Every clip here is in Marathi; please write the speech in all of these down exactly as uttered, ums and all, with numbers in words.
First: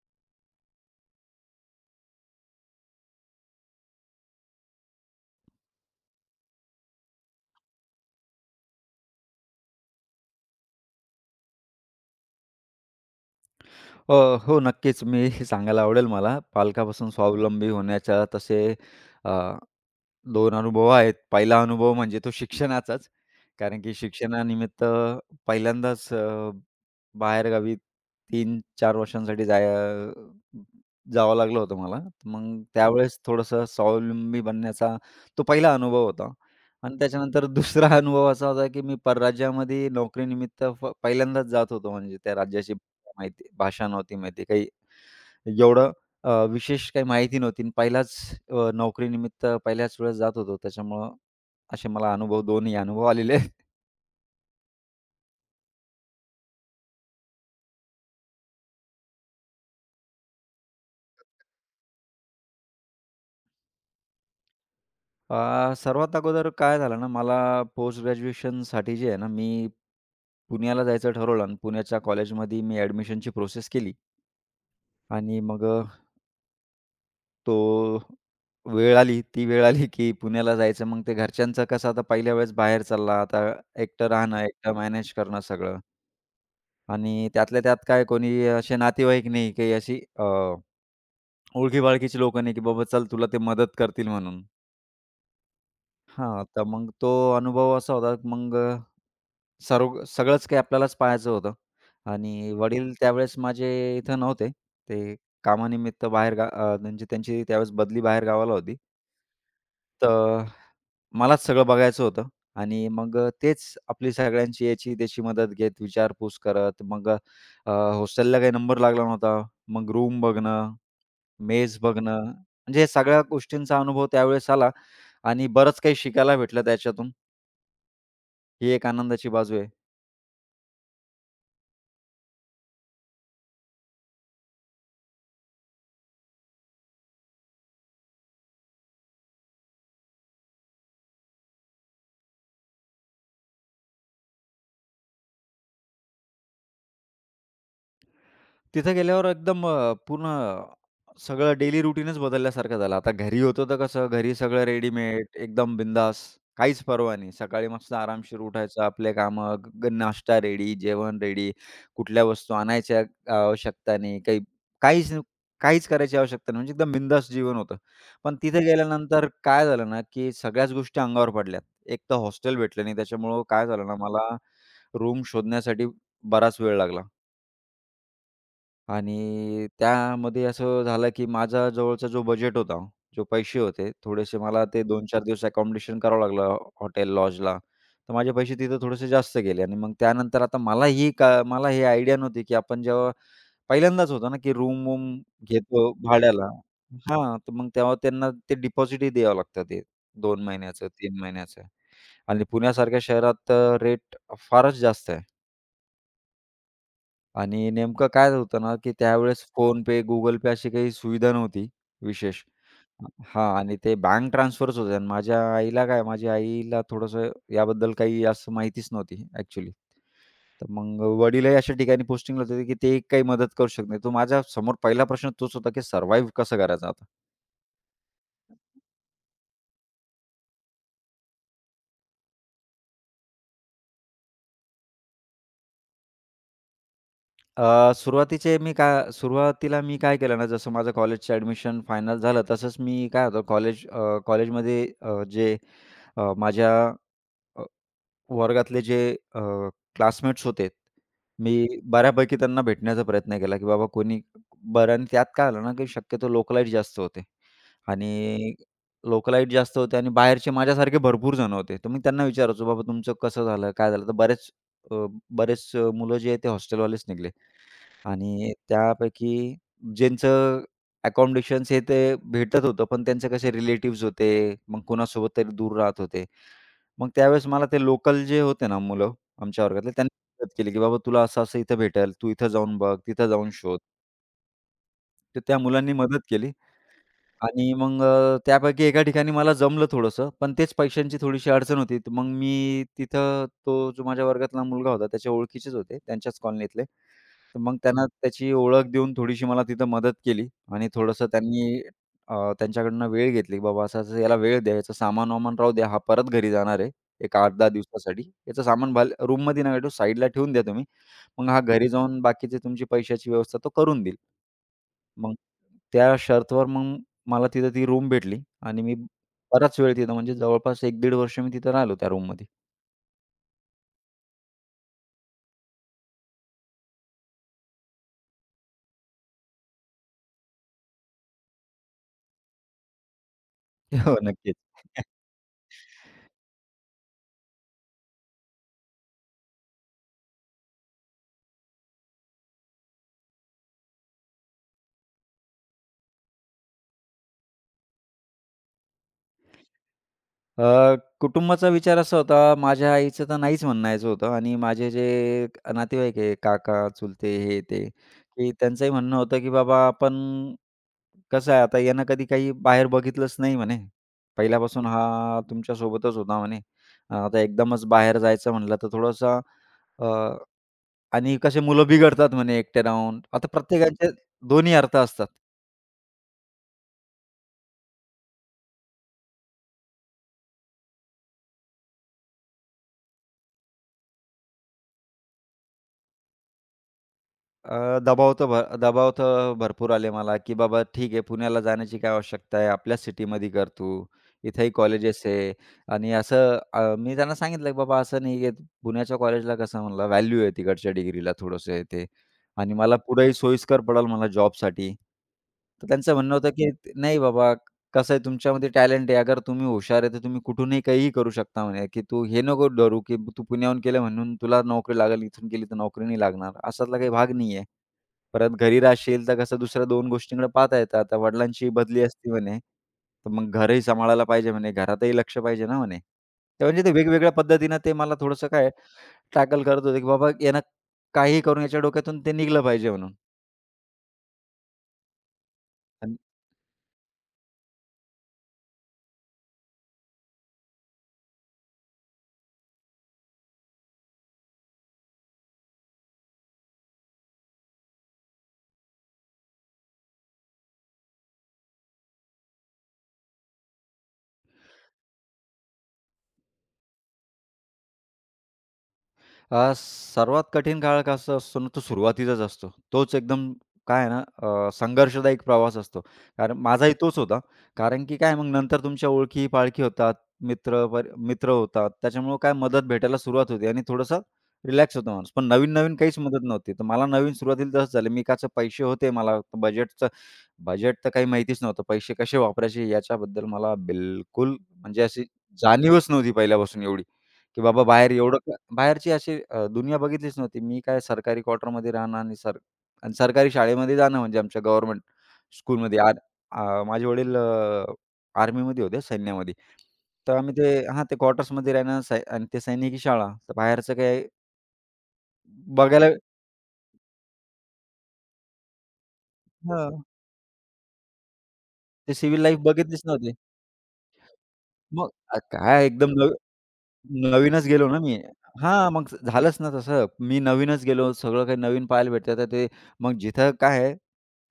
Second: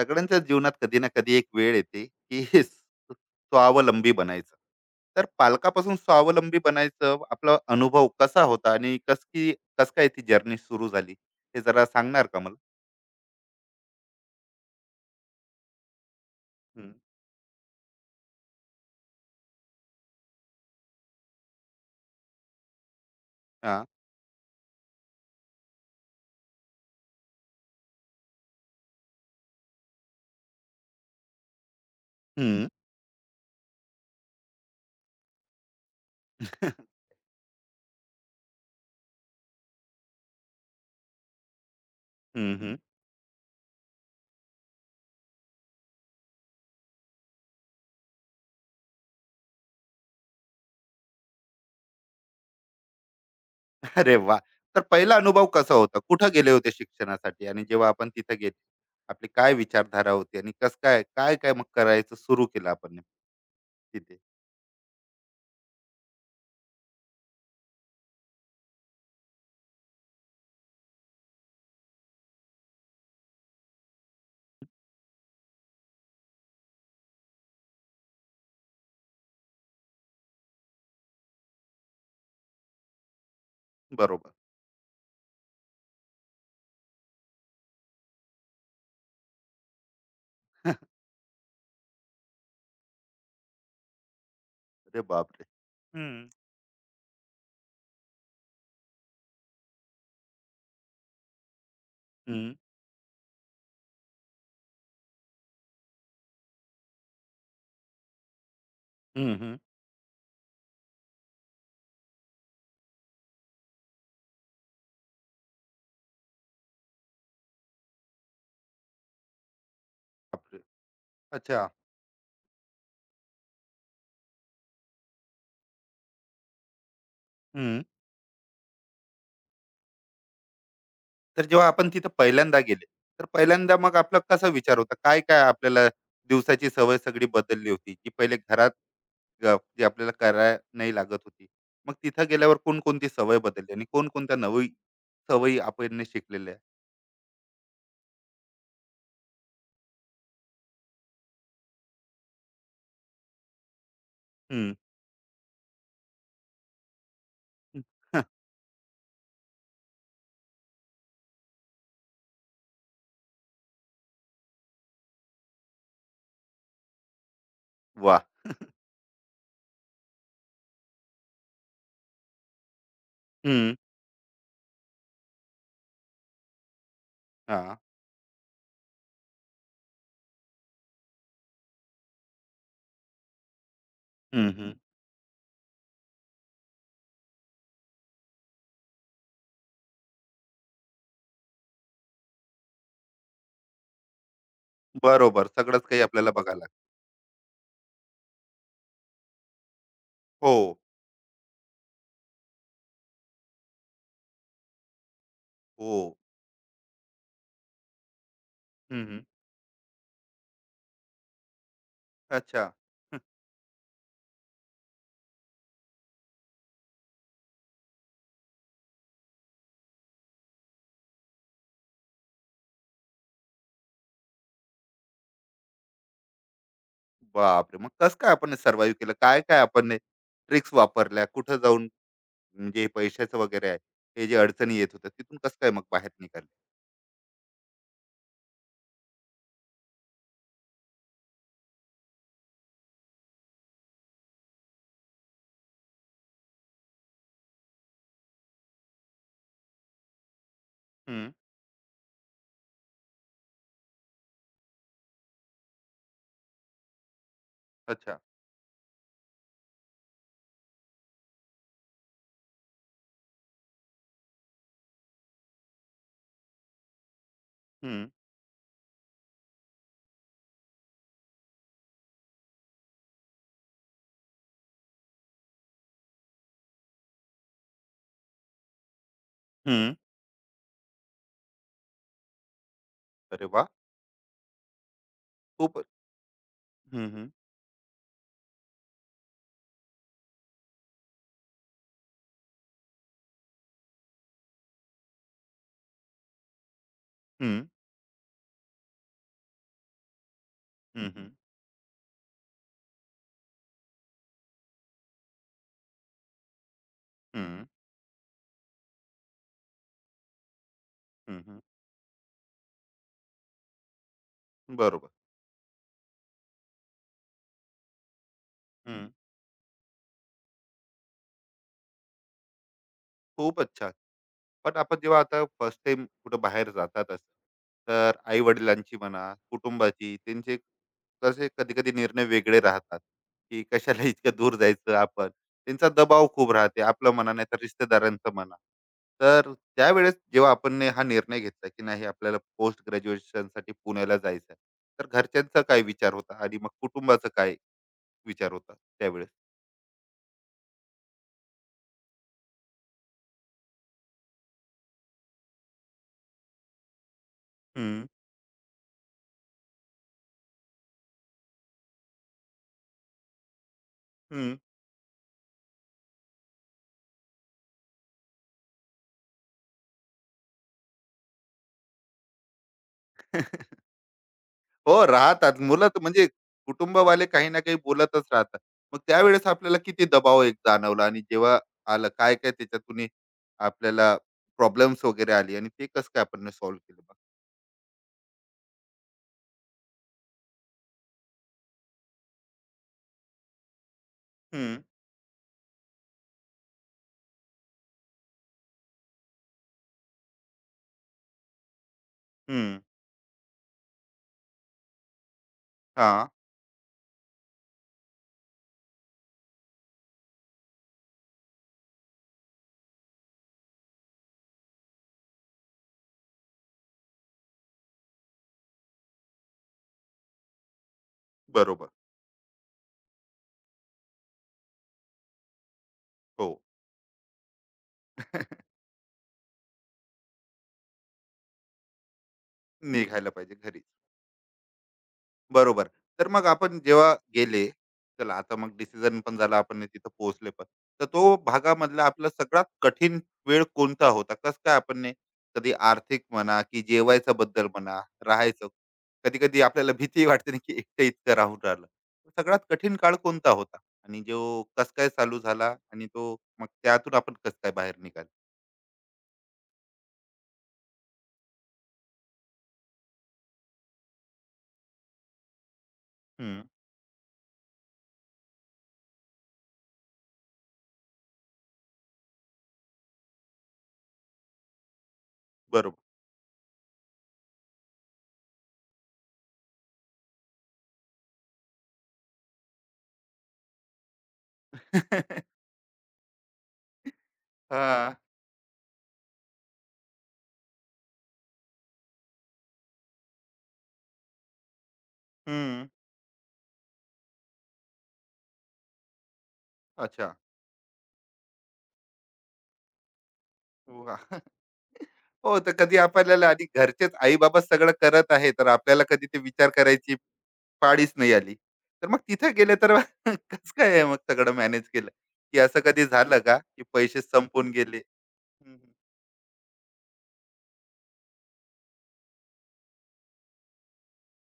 सगळ्यांच्याच जीवनात कधी ना कधी एक वेळ येते की हे स्व- स्वावलंबी बनायचं. तर पालकापासून स्वावलंबी बनायचं, आपला अनुभव कसा होता आणि कस की कस काय ती जर्नी सुरू झाली, हे जरा सांगणार का मला? अ, हो, नक्कीच. मी हे सांगायला आवडेल मला. हम्म. पालकापासून स्वावलंबी होण्याच्या तसे अ, दोन अनुभव आहेत. पहिला अनुभव म्हणजे तो शिक्षणाचाच. कारण हा. की शिक्षणानिमित्त पहिल्यांदाच अ, बाहेरगावी तीन ते चार वर्षांसाठी जाय जावं लागलं होतं मला. मग हम्म. त्यावेळेस थोडंसं स्वावलंबी बनण्याचा तो पहिला अनुभव होता. आणि त्याच्यानंतर दुसरा अनुभव असा होता, की मी परराज्यामध्ये नोकरीनिमित्त फ पहिल्यांदाच जात होतो. म्हणजे त्या हम्म, राज्याची हम्म. माहिती, भाषा नव्हती माहिती, काही एवढं अ, विशेष काही माहिती नव्हती आणि पहिलाच अ, नोकरीनिमित्त पहिल्याच वेळेस जात होतो. त्याच्यामुळं असे मला अनुभव दोन्ही अनुभव आलेले आहेत. अरे वा. तर पहिला अनुभव कसा होता? कुठं गेले होते शिक्षणासाठी आणि जेव्हा आपण तिथे गेले, आपली काय विचारधारा होती आणि कस काय काय काय मग करायचं सुरू केलं आपण तिथे? अ, सर्वात अगोदर काय झालं ना, मला पोस्ट ग्रॅज्युएशनसाठी जे आहे ना, मी पुण्याला जायचं ठरवलं आणि पुण्याच्या कॉलेजमध्ये मी ॲडमिशनची प्रोसेस केली आणि मग अ, तो वेळ आली, ती वेळ आली की पुण्याला जायचं. मग ते घरच्यांचं कसं, आता पहिल्या वेळेस बाहेर चालला, आता एकटं बरोबर. राहणं, एकटं मॅनेज करणं सगळं. आणि त्यातल्या त्यात काय, कोणी असे नातेवाईक नाही, काही अशी अ, ओळखी-पाळखीची लोकं नाही, की बाबा चल तुला ते मदत करतील म्हणून. अरे बापरे. हम्म, हां, तर मग तो अनुभव असा होता. मग अ, सर्व सगळंच काही आपल्यालाच पाहायचं होतं आणि हम्म, वडील त्यावेळेस माझे इथं नव्हते. ते कामानिमित्त बाहेर गा अ, म्हणजे त्यांची त्यावेळेस बदली बाहेर गावाला होती. हम्म, हम्म. तर मलाच सगळं बघायचं होतं आणि मग अ, तेच आपली सगळ्यांची, याची त्याची मदत घेत, विचारपूस करत, मग अ, हॉस्टेलला काही नंबर लागला नव्हता. मग रूम बघणं, अच्छा. मेज बघणं, म्हणजे हे सगळ्या गोष्टींचा अनुभव त्यावेळेस आला आणि बरंच काही शिकायला भेटलं त्याच्यातून. हं. ही एक आनंदाची बाजू आहे. तर जेव्हा आपण तिथं पहिल्यांदा गेले, तर पहिल्यांदा मग आपला कसा विचार होता? काय-काय आपल्याला दिवसाची सवय सगळी बदलली होती, की पहिले घरात अ, जे आपल्याला करायला नाही लागत होती. मग तिथं गेल्यावर कोणकोणती सवय बदलली आणि कोणकोणत्या नवी सवयी आपण शिकलेल्या आहे? तिथे गेल्यावर एकदम अ, पूर्ण सगळं डेली रुटीनच बदलल्यासारखं झालं. आता घरी होतो तर कसं, घरी सगळं हं. रेडीमेड, एकदम बिंदास, काहीच पर्वा नाही. सकाळी हं. मस्त हं. आरामशीर उठायचं, आपले कामं, ग ग नाश्ता रेडी, जेवण रेडी, कुठल्या वस्तू आणायच्या आवश्यकता नाही, काही काहीच नाही- काहीच करायची आवश्यकता नाही. म्हणजे एकदम बिंदास जीवन होतं. वाह! पण तिथे गेल्यानंतर काय झालं ना, की सगळ्याच गोष्टी अंगावर पडल्या. एक तर हॉस्टेल भेटलं नाही, त्याच्यामुळं काय हं. झालं ना, मला रूम शोधण्यासाठी बराच वेळ लागला. हां. आणि त्यामध्ये असं झालं, की माझा जवळचा जो बजेट होता, जो पैसे होते, थोडेसे मला हं, ते दोन ते चार दिवस अकोमोडेशन करावं लागलं हॉटेल, लॉजला. तर माझे पैसे तिथं थोडेसे जास्त गेले आणि मग त्यानंतर, आता मला ही का मला ही आयडिया नव्हती, की आपण जेव्हा पहिल्यांदाच होतं ना, की रूम-वूम बरोबर. सगळंच घेतो काही आपल्याला भाड्याला, बघायला लागतं. हां, तर मग तेव्हा त्यांना ते डिपॉझिटही द्यावं लागतं ते दोन हो, महिन्याचं, तीन महिन्याचं, आणि पुण्यासारख्या शहरात रेट फारच जास्त आहे. हो. आणि नेमकं काय होतं ना, की हं, हं. त्यावेळेस फोन पे, Google पे अशी काही सुविधा नव्हती विशेष. अच्छा. हं. हां, आणि ते बँक ट्रान्सफरच होते आणि माझ्या आईला काय माझ्या आईला थोडंसं याबद्दल काही असं माहितीच नव्हती ॲक्चुअली. तर मग वडीलही अशा ठिकाणी पोस्टिंगला होते, की ते काही मदत करू शकत नाही. तो माझ्यासमोर पहिला प्रश्न तोच होता, की सर्व्हाईव्ह कसं करायचं आता? बापरे! मग कसं काय आपण सर्व्हाइव्ह केलं? काय-काय आपण ट्रिक्स वापरल्या? कुठं जाऊन, म्हणजे पैशाचं वगैरे आहे, हे जे अडचणी येत होत्या, तिथून कसं काय मग बाहेर निघाले? अ, सुरुवातीचे मी काय सुरुवातीला मी काय केलं ना, जसं माझं कॉलेजचं ॲडमिशन फायनल झालं, तसंच मी, काय होतं, कॉलेज अ, कॉलेजमध्ये अ, जे अ, माझ्या वर्गातले जे क्लासमेट्स होते, हं. मी बऱ्यापैकी त्यांना भेटण्याचा प्रयत्न केला, की बाबा कोणी, बरं. आणि त्यात काय झालं ना, की शक्यतो लोकलाईट जास्त होते अच्छा. आणि लोकलाईट जास्त होते आणि बाहेरचे माझ्यासारखे भरपूर जण होते. तर मी त्यांना विचारायचो, "बाबा तुमचं कसं झालं? काय झालं?" तर बरेच अ, बरेच अ, मुलं जे आहेत ते हॉस्टेलवालेच निघाले. हं. आणि त्यापैकी ज्यांचं अकोमोडेशन्स हे ते भेटत होतं, पण त्यांचे कसे रिलेटिव्हज होते, मग कोणासोबत तरी दूर राहत होते. मग त्यावेळेस मला ते लोकल जे होते ना मुलं, आमच्या वर्गातले, हं. त्यांनी मदत केली, की "बाबा तुला असं-असं इथं भेटेल, तू इथं जाऊन बघ, तिथं अरे जाऊन वाह! शोध." तर त्या खूपच. मुलांनी मदत केली हं, हं. आणि मग अ, त्यापैकी एका ठिकाणी मला जमलं थोडंसं, पण तेच पैशांची थोडीशी अडचण होती. तर मग मी तिथं, तो जो माझ्या वर्गातला मुलगा होता, त्याच्या ओळखीचेच होते, त्यांच्याच कॉलनीतले. तर हं. मग त्यांना त्याची ओळख देऊन थोडीशी मला तिथं मदत केली आणि हं, हं, थोडंसं हं. त्यांनी अ, त्यांच्याकडनं वेळ घेतली, की बाबा असं-असं, याला वेळ द्या, याचं सामान-वामान राहू द्या, हा परत घरी जाणार आहे एक हं. आठ ते दहा दिवसासाठी. याचं सामान भाल रूममध्ये नका ठेवू, साईडला ठेवून द्या तुम्ही. मग हा घरी जाऊन बाकीची तुमची पैशाची व्यवस्था तो करून देईल. बरोबर. मग त्या शर्तवर मग मला तिथं ती रूम भेटली आणि मी हं. बराच वेळ तिथं, म्हणजे जवळपास एक ते दीड वर्ष मी तिथं राहिलो त्या रूममध्ये. खूप अच्छा. पण आपण जेव्हा आता फर्स्ट टाइम कुठं बाहेर जातात असं, तर आई वडिलांची म्हणा, कुटुंबाची, त्यांचे कसे कधी-कधी निर्णय वेगळे राहतात, की कशाला हो, इतक्या दूर नक्की. जायचं आपण. त्यांचा दबाव खूप राहते, आपलं म्हणा नाहीतर रिश्तेदारांचं म्हणा. तर त्यावेळेस जेव्हा आपण हा निर्णय घेतला, की नाही आपल्याला पोस्ट ग्रॅज्युएशनसाठी पुण्याला जायचं, तर घरच्यांचा काय विचार होता आणि मग कुटुंबाचा काय विचार होता त्यावेळेस? अ, कुटुंबाचा विचार असा होता, माझ्या आईचं तर नाहीच म्हणायचं होतं आणि माझे जे नातेवाईक आहे, काका, चुलते, हे ते, हं, की त्यांचंही म्हणणं होतं, की "बाबा आपण, कसं आहे, आता यानं कधी काही बाहेर बघितलंच नाही" म्हणे. हं. "पहिल्यापासून हा तुमच्यासोबतच होता" म्हणे. अ, "आता एकदमच बाहेर जायचं म्हणलं तर थोडंसं अ, आणि कसे मुलं बिघडतात" म्हणे, एकटे राहून. आता प्रत्येकाचे दोन्ही अर्थ हो, असतात. राहतात. मुलं तर म्हणजे कुटुंबवाले काही ना काही बोलतच राहतात. मग त्यावेळेस आपल्याला किती दबाव एक जाणवला आणि जेव्हा आलं, काय-काय त्याच्यातून आपल्याला प्रॉब्लेम्स वगैरे आले आणि ते कसं काय आपण सॉल्व्ह केलं? अ, दबाव तर भर दबाव तर भरपूर आले मला, की बाबा ठीक आहे, पुण्याला जाण्याची काय आवश्यकता आहे? आपल्याच सिटीमध्ये कर तू. इथेही हं, कॉलेजेस आहे. आणि असं अ, मी त्यांना सांगितलं, की बाबा असं नाही आहे, पुण्याच्या कॉलेजला कसं म्हणलं व्हॅल्यू आहे, तिकडच्या डिग्रीला थोडंसं आहे ते, आणि हं. मला पुढेही सोयीस्कर पडेल मला जॉबसाठी. तर त्यांचं हां, म्हणणं होतं, की "नाही बाबा, कसं आहे, तुमच्यामध्ये टॅलेंट आहे. अगर तुम्ही हुशार आहे, तर तुम्ही कुठूनही काहीही करू शकता" म्हणे, "की तू हे नको डरू की तू पुण्याहून केलं म्हणून तुला नोकरी लागेल, इथून केली तर नोकरी नाही लागणार. असातला काही भाग नाही आहे. परत घरी राहशील, तर कसं दुसऱ्या दोन गोष्टींकडे पाहता येतं. आता वडिलांची बरोबर. बदली असते" म्हणे, "तर मग घरही सांभाळायला पाहिजे" म्हणे, "घरातही लक्ष पाहिजे ना" म्हणे. हो. तर म्हणजे ते वेगवेगळ्या पद्धतीनं ते मला थोडंसं, काय, टॅकल करत होते, की बाबा यानं काहीही करून याच्या डोक्यातून ते निघलं पाहिजे म्हणून. निघायला पाहिजे घरी. बरोबर. तर मग आपण जेव्हा गेले, चला आता मग डिसिजन पण झाला, आपण नाही तिथं पोहोचले पण. तर तो भागामधला आपला सगळ्यात कठीण वेळ कोणता होता? कसं काय आपण ने कधी आर्थिक म्हणा की जेवायच्या बद्दल म्हणा, राहायचं. कधी-कधी आपल्याला भीती वाटते ना की एकटं इतकं राहून राहिलं. तर सगळ्यात कठीण काळ कोणता होता? आणि जो कसं काय चालू झाला आणि तो मग त्यातून आपण कसं काय बाहेर निघाले? अ, सर्वात कठीण काळ कसा असतो ना, तो सुरुवातीचाच असतो. तोच एकदम, काय आहे ना, अ, संघर्षदायक प्रवास असतो. कारण हं, माझाही तोच होता. कारण की काय, मग नंतर तुमच्या ओळखी-पाळखी होतात, मित्र पर मित्र होतात. त्याच्यामुळं काय मदत भेटायला सुरुवात होते आणि थोडंसं रिलॅक्स होतो माणूस. पण नवीन-नवीन बरोबर. काहीच मदत नव्हती. तर मला नवीन सुरुवातीला तसंच झालं. मी काचे पैसे होते मला, बजेट बजेट तर काही माहितीच नव्हतं. पैसे कसे वापरायचे याच्याबद्दल मला बिलकुल, म्हणजे अशी जाणीवच नव्हती पहिल्यापासून एवढी, की बाबा बाहेर हां. एवढं क बाहेरची अशी अ, दुनिया बघितलीच नव्हती. मी काय सरकारी क्वार्टरमध्ये राहणं आणि सर आणि सरकारी शाळेमध्ये जाणं, म्हणजे आमच्या गव्हर्नमेंट हं. स्कूलमध्ये. आर अ, माझे वडील आर्मीमध्ये होते, सैन्यामध्ये. अच्छा. तर आम्ही ते, हां, ते क्वार्टर्समध्ये राहणं सै आणि ते सैनिकी शाळा. तर बाहेरचं काही वाह! हो, तर कधी बघायला, आपल्याला आधी घरचेच आई-बाबा सगळं करत आहे, तर आपल्याला कधी ते विचार हां, करायची पाळीच नाही आली. तर ते मग सिव्हिल तिथे लाईफ गेले तर, बघितलीच नव्हती. कसं काय आहे मग सगळं मॅनेज केलं? मग अ, की असं काय कधी एकदम झालं का, की पैसे नवी नवीनच संपून गेलो गेले? ना मी. हं, हं. हां, मग झालंच ना तसं. मी नवीनच गेलो, सगळं काही नवीन पाहायला भेटतं. तर ते, मग जिथं काय आहे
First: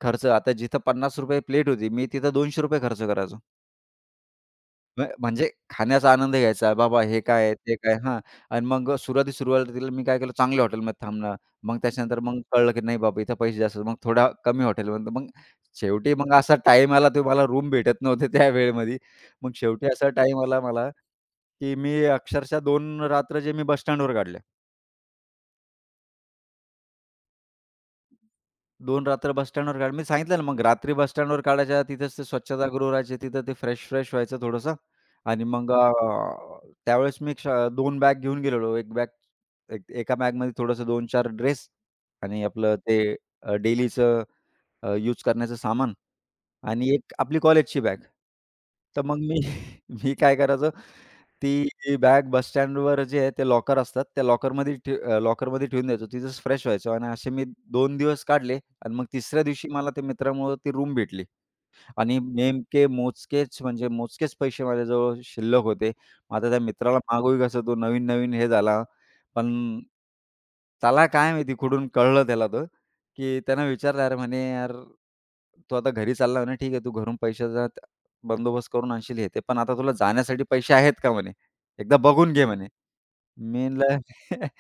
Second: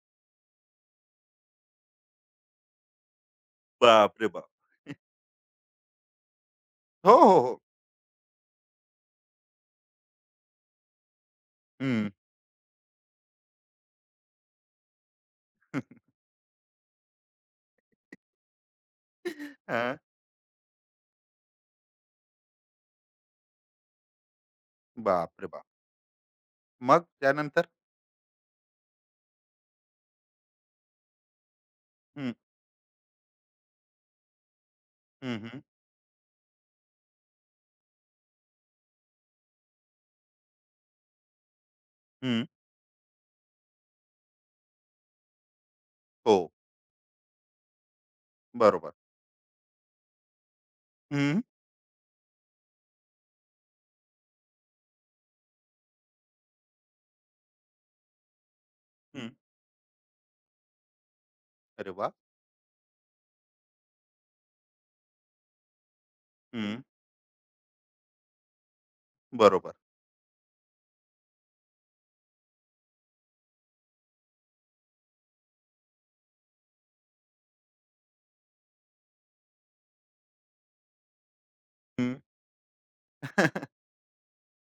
खर्च, आता जिथं ₹पन्नास रुपये प्लेट होती, मी तिथं ₹दोनशे रुपये खर्च करायचो. बापरे बाप! म्ह म्हणजे खाण्याचा आनंद घ्यायचा. बाबा हो, हे हो, काय आहे, हो. ते काय, हां. आणि मग सुरुवाती सुरुवातीला मी काय केलं, चांगल्या हॉटेलमध्ये थांबणं. मग हं. त्याच्यानंतर मग कळलं की नाही बाबा इथं पैसे जास्त. मग थोडा कमी हॉटेलमध्ये. मग शेवटी मग असा टाईम आला, तो मला रूम भेटत नव्हते त्या वेळेमध्ये. मग शेवटी हां. असा टाईम आला मला, की मी अक्षरशः दोन रात्र जे मी बस स्टँडवर काढल्या. बापरे बाप! मग त्यानंतर? दोन रात्र बस स्टँडवर काढ मी सांगितलं ना, मग रात्री बस स्टँडवर काढायच्या, तिथेच ते हं, स्वच्छतागृह राहायचे, तिथं ते फ्रेश-फ्रेश व्हायचं थोडंसं. हं, आणि हं, मग अ, त्यावेळेस मी, क्ष दोन बॅग घेऊन गेलेलो. एक बॅग एक एका बॅगमध्ये थोडंसं दोन ते चार ड्रेस आणि हं. आपलं ते अ, डेलीचं अ, यूज करण्याचं सामान, हो, आणि एक आपली कॉलेजची बॅग. बरोबर. तर मग मी मी काय करायचो, हं, ती बॅग बस स्टँडवर जे आहे ते लॉकर असतात, त्या लॉकरमध्ये ठे अ, लॉकरमध्ये ठेवून द्यायचो. तिथेच फ्रेश व्हायचो आणि असे मी दोन दिवस काढले आणि मग हं. तिसऱ्या दिवशी मला ते मित्रामुळं ती रूम भेटली. अरे वाह! आणि नेमके मोजकेच म्हणजे मोजकेच पैसे माझ्याजवळ शिल्लक होते. मग आता त्या हं. मित्राला मागूही कसं, तो नवीन-नवीन हे झाला. बरोबर. पण त्याला काय माहिती, कुठून कळलं त्याला तर, की त्यानं विचारलं "अरे," म्हणे, "यार, तू आता घरी चालला" म्हणे, "ठीक आहे, तू घरून पैशाचा त बंदोबस्त करून आणशील हे ते, पण आता तुला जाण्यासाठी पैसे आहेत का?" म्हणे. "एकदा हं, बघून घे" म्हणे. मी म्हणलं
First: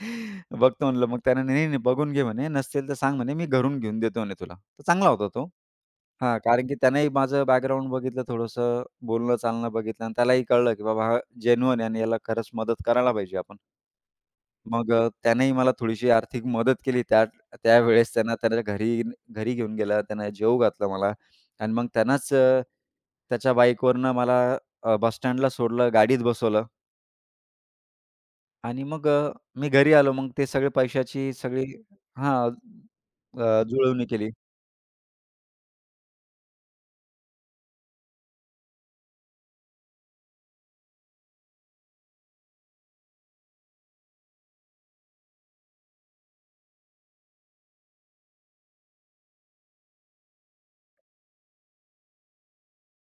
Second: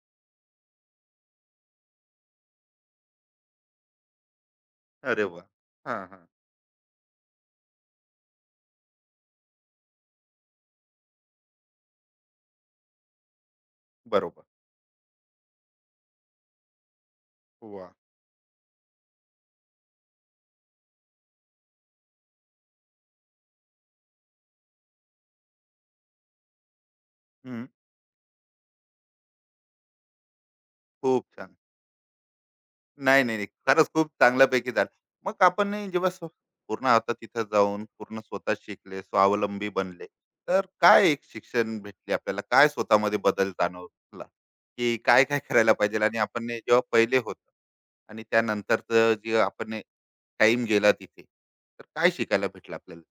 बघतो म्हणलं. मग त्यानं "नाही, नाही, बघून घे" म्हणे, "नसतील तर सांग" म्हणे, "मी घरून घेऊन देतो" म्हणे, "तुला." तर चांगला अरे होता वाह! तो. हां, हां. हां, कारण की त्यानंही माझं बॅकग्राऊंड बघितलं थोडंसं, बोलणं चालणं बघितलं, आणि त्यालाही कळलं, की बाबा हा जेन्युइन आहे आणि याला खरंच मदत करायला पाहिजे आपण. बरोबर. मग अ, त्यानेही मला थोडीशी आर्थिक मदत केली त्या वाह! त्यावेळेस. त्यांना त्याच्या घरी घरी घेऊन गेला, त्यानं जेवू घातलं मला, आणि मग त्यानंच अ, त्याच्या बाईकवरनं मला अ, बस स्टँडला सोडलं, गाडीत बसवलं, हं, आणि मग अ, मी घरी आलो. मग ते सगळे खूप पैशाची छान. सगळी, हां, नाही, नाही, नाही. अ, खरंच जुळवणी खूप केली. चांगल्यापैकी झालं. मग आपण नाही जेव्हा स्व पूर्ण आता तिथं जाऊन पूर्ण स्वतः शिकले, स्वावलंबी बनले, तर काय एक शिक्षण भेटली आपल्याला? काय स्वतःमध्ये बदल जाणवला? की काय-काय करायला पाहिजे आणि आपण हे जेव्हा पहिले होतं आणि त्यानंतरचं जे आपण हे गेला तिथे, तर काय शिकायला भेटलं आपल्याला?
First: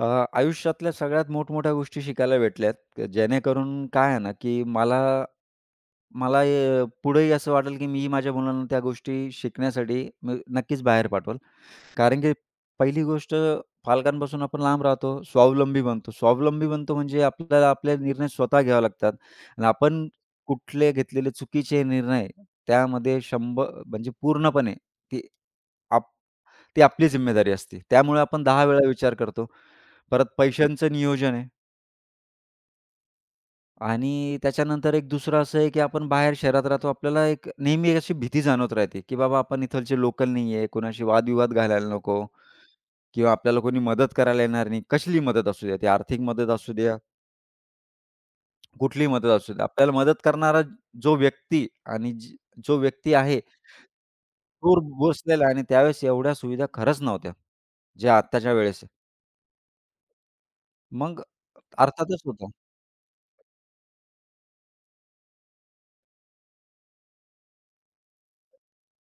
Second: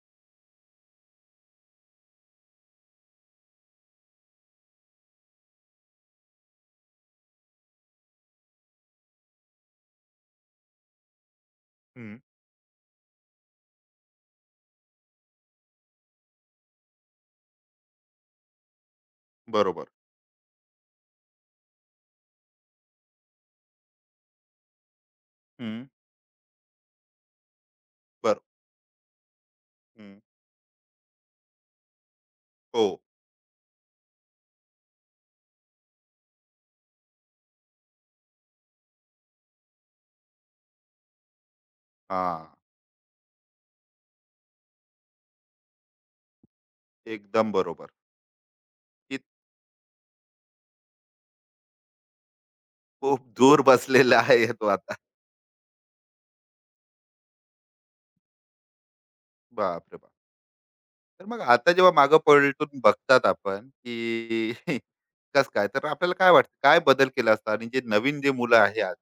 अ, आयुष्यातल्या सगळ्यात मोठमोठ्या गोष्टी शिकायला भेटल्यात, जेणेकरून काय आहे ना, की मला मला अ, पुढेही असं वाटेल, की मीही माझ्या मुलांना त्या गोष्टी शिकण्यासाठी मी नक्कीच बाहेर पाठवल. हं. कारण की पहिली गोष्ट, पालकांपासून आपण लांब राहतो, स्वावलंबी बनतो. स्वावलंबी बनतो म्हणजे आपल्याला आपले निर्णय स्वतः घ्यावे लागतात आणि बरोबर. आपण कुठले घेतलेले चुकीचे निर्णय त्यामध्ये शंभर, म्हणजे पूर्णपणे ती, हं. आप ती आपली जिम्मेदारी असते. त्यामुळे बरं. आपण दहा वेळा विचार करतो. हं. परत पैशांचं नियोजन आहे हो. आणि त्याच्यानंतर एक दुसरं असं आहे, की आपण बाहेर शहरात राहतो. आपल्याला एक नेहमी एक अशी भीती जाणवत राहते, की बाबा आपण इथलचे लोकल नाही आहे, कोणाशी वादविवाद घालायला नको. हां. किंवा आपल्याला कोणी मदत करायला येणार नाही. कसलीही मदत असू द्या, ती आर्थिक मदत असू द्या, एकदम बरोबर. कुठलीही की मदत असू द्या. आपल्याला मदत करणारा जो व्यक्ती, आणि जी जो व्यक्ती खूप आहे, दूर बसलेला आहे तो दूर आता. बसलेला आहे. आणि त्यावेळेस एवढ्या सुविधा खरंच नव्हत्या, ज्या आत्ताच्या वेळेस आहे. बापरे बाप! मग तर मग आता जेव्हा मागं अर्थातच होतं. पलटून बघतात आपण, की कसं काय? तर आपल्याला काय वाटतं, काय बदल केला असता? आणि जे नवीन जे मुलं आहे आज,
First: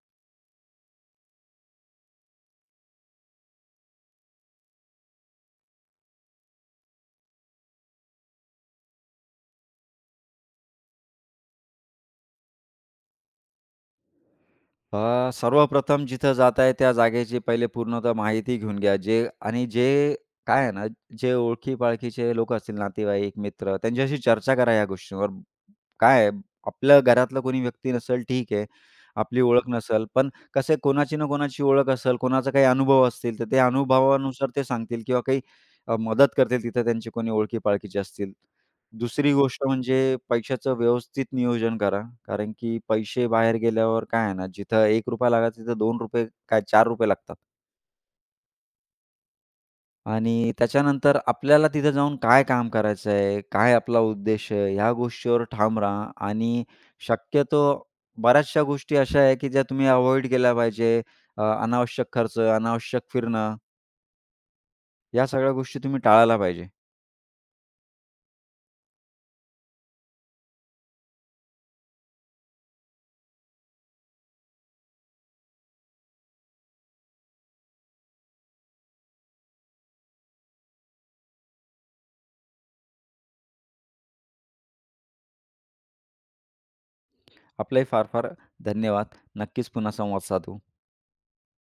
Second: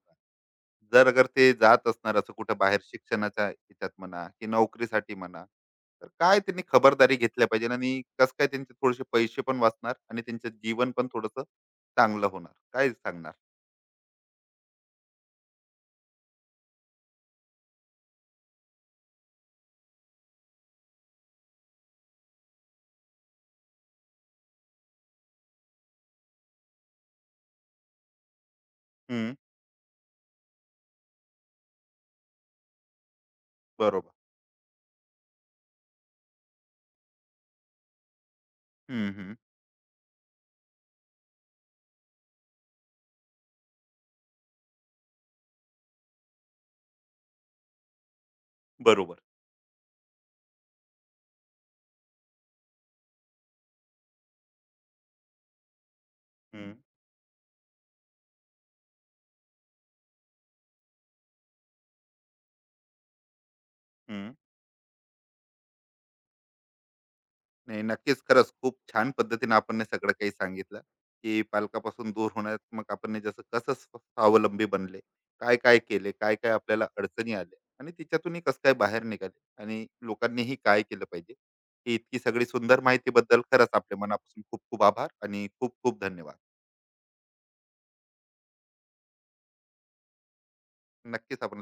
जर अगर ते जात असणार असं कुठं बाहेर शिक्षणाच्या ह्याच्यात म्हणा की नोकरीसाठी म्हणा, तर काय त्यांनी खबरदारी घेतल्या पाहिजे? आणि कसं काय त्यांचे थोडेसे पैसे पण वाचणार आणि त्यांचं जीवन पण थोडंसं चांगलं होणार? काय सांगणार? अ, सर्वप्रथम जिथं जात आहे त्या जागेची पहिले पूर्णतः माहिती घेऊन घ्या. जे आणि जे, काय आहे ना, जे ओळखी-पाळखीचे लोकं असतील, नातेवाईक, मित्र, त्यांच्याशी चर्चा करा या गोष्टींवर. काय आहे, आपलं घरातलं कोणी व्यक्ती नसेल ठीक आहे. हं, आपली ओळख नसेल, पण कसं आहे, कोणाची ना कोणाची ओळख असेल, कोणाचा काही अनुभव असतील, तर ते बरोबर. अनुभवानुसार ते सांगतील किंवा काही अ, मदत करतील तिथं, त्यांची कोणी ओळखी-पाळखीचे असतील. हं, दुसरी हं. गोष्ट म्हणजे पैशाचं व्यवस्थित नियोजन करा. कारण की पैसे बाहेर गेल्यावर काय आहे ना, जिथं ₹एक रुपया लागायचा तिथं ₹दोन रुपये, काय ₹चार रुपये लागतात. बरोबर. आणि त्याच्यानंतर आपल्याला तिथं जाऊन काय काम करायचं आहे, काय आपला उद्देश आहे, ह्या गोष्टीवर ठाम राहा. आणि हं, शक्यतो बऱ्याचशा गोष्टी अशा आहे, की ज्या तुम्ही अव्हॉइड केल्या पाहिजे. अ, अनावश्यक खर्च, अनावश्यक फिरणं, हं. या सगळ्या गोष्टी तुम्ही टाळायला पाहिजे. नाही, नक्कीच खरंच खूप छान पद्धतीने आपण हे सगळं काही सांगितलं, की पालकापासून दूर होण्यात मग आपण हे जसं कसं स्व- स्वावलंबी बनले, काय काय केले, काय काय आपल्याला अडचणी आल्या आणि तिच्यातूनही कसं काय बाहेर निघाले आणि लोकांनीही काय केलं पाहिजे. ही इतकी सगळी सुंदर माहितीबद्दल खरंच आपल्या मनापासून खूप खूप आभार आणि खूप खूप धन्यवाद. आपलाही फार फार धन्यवाद. नक्कीच पुन्हा संवाद साधू. नक्कीच आपण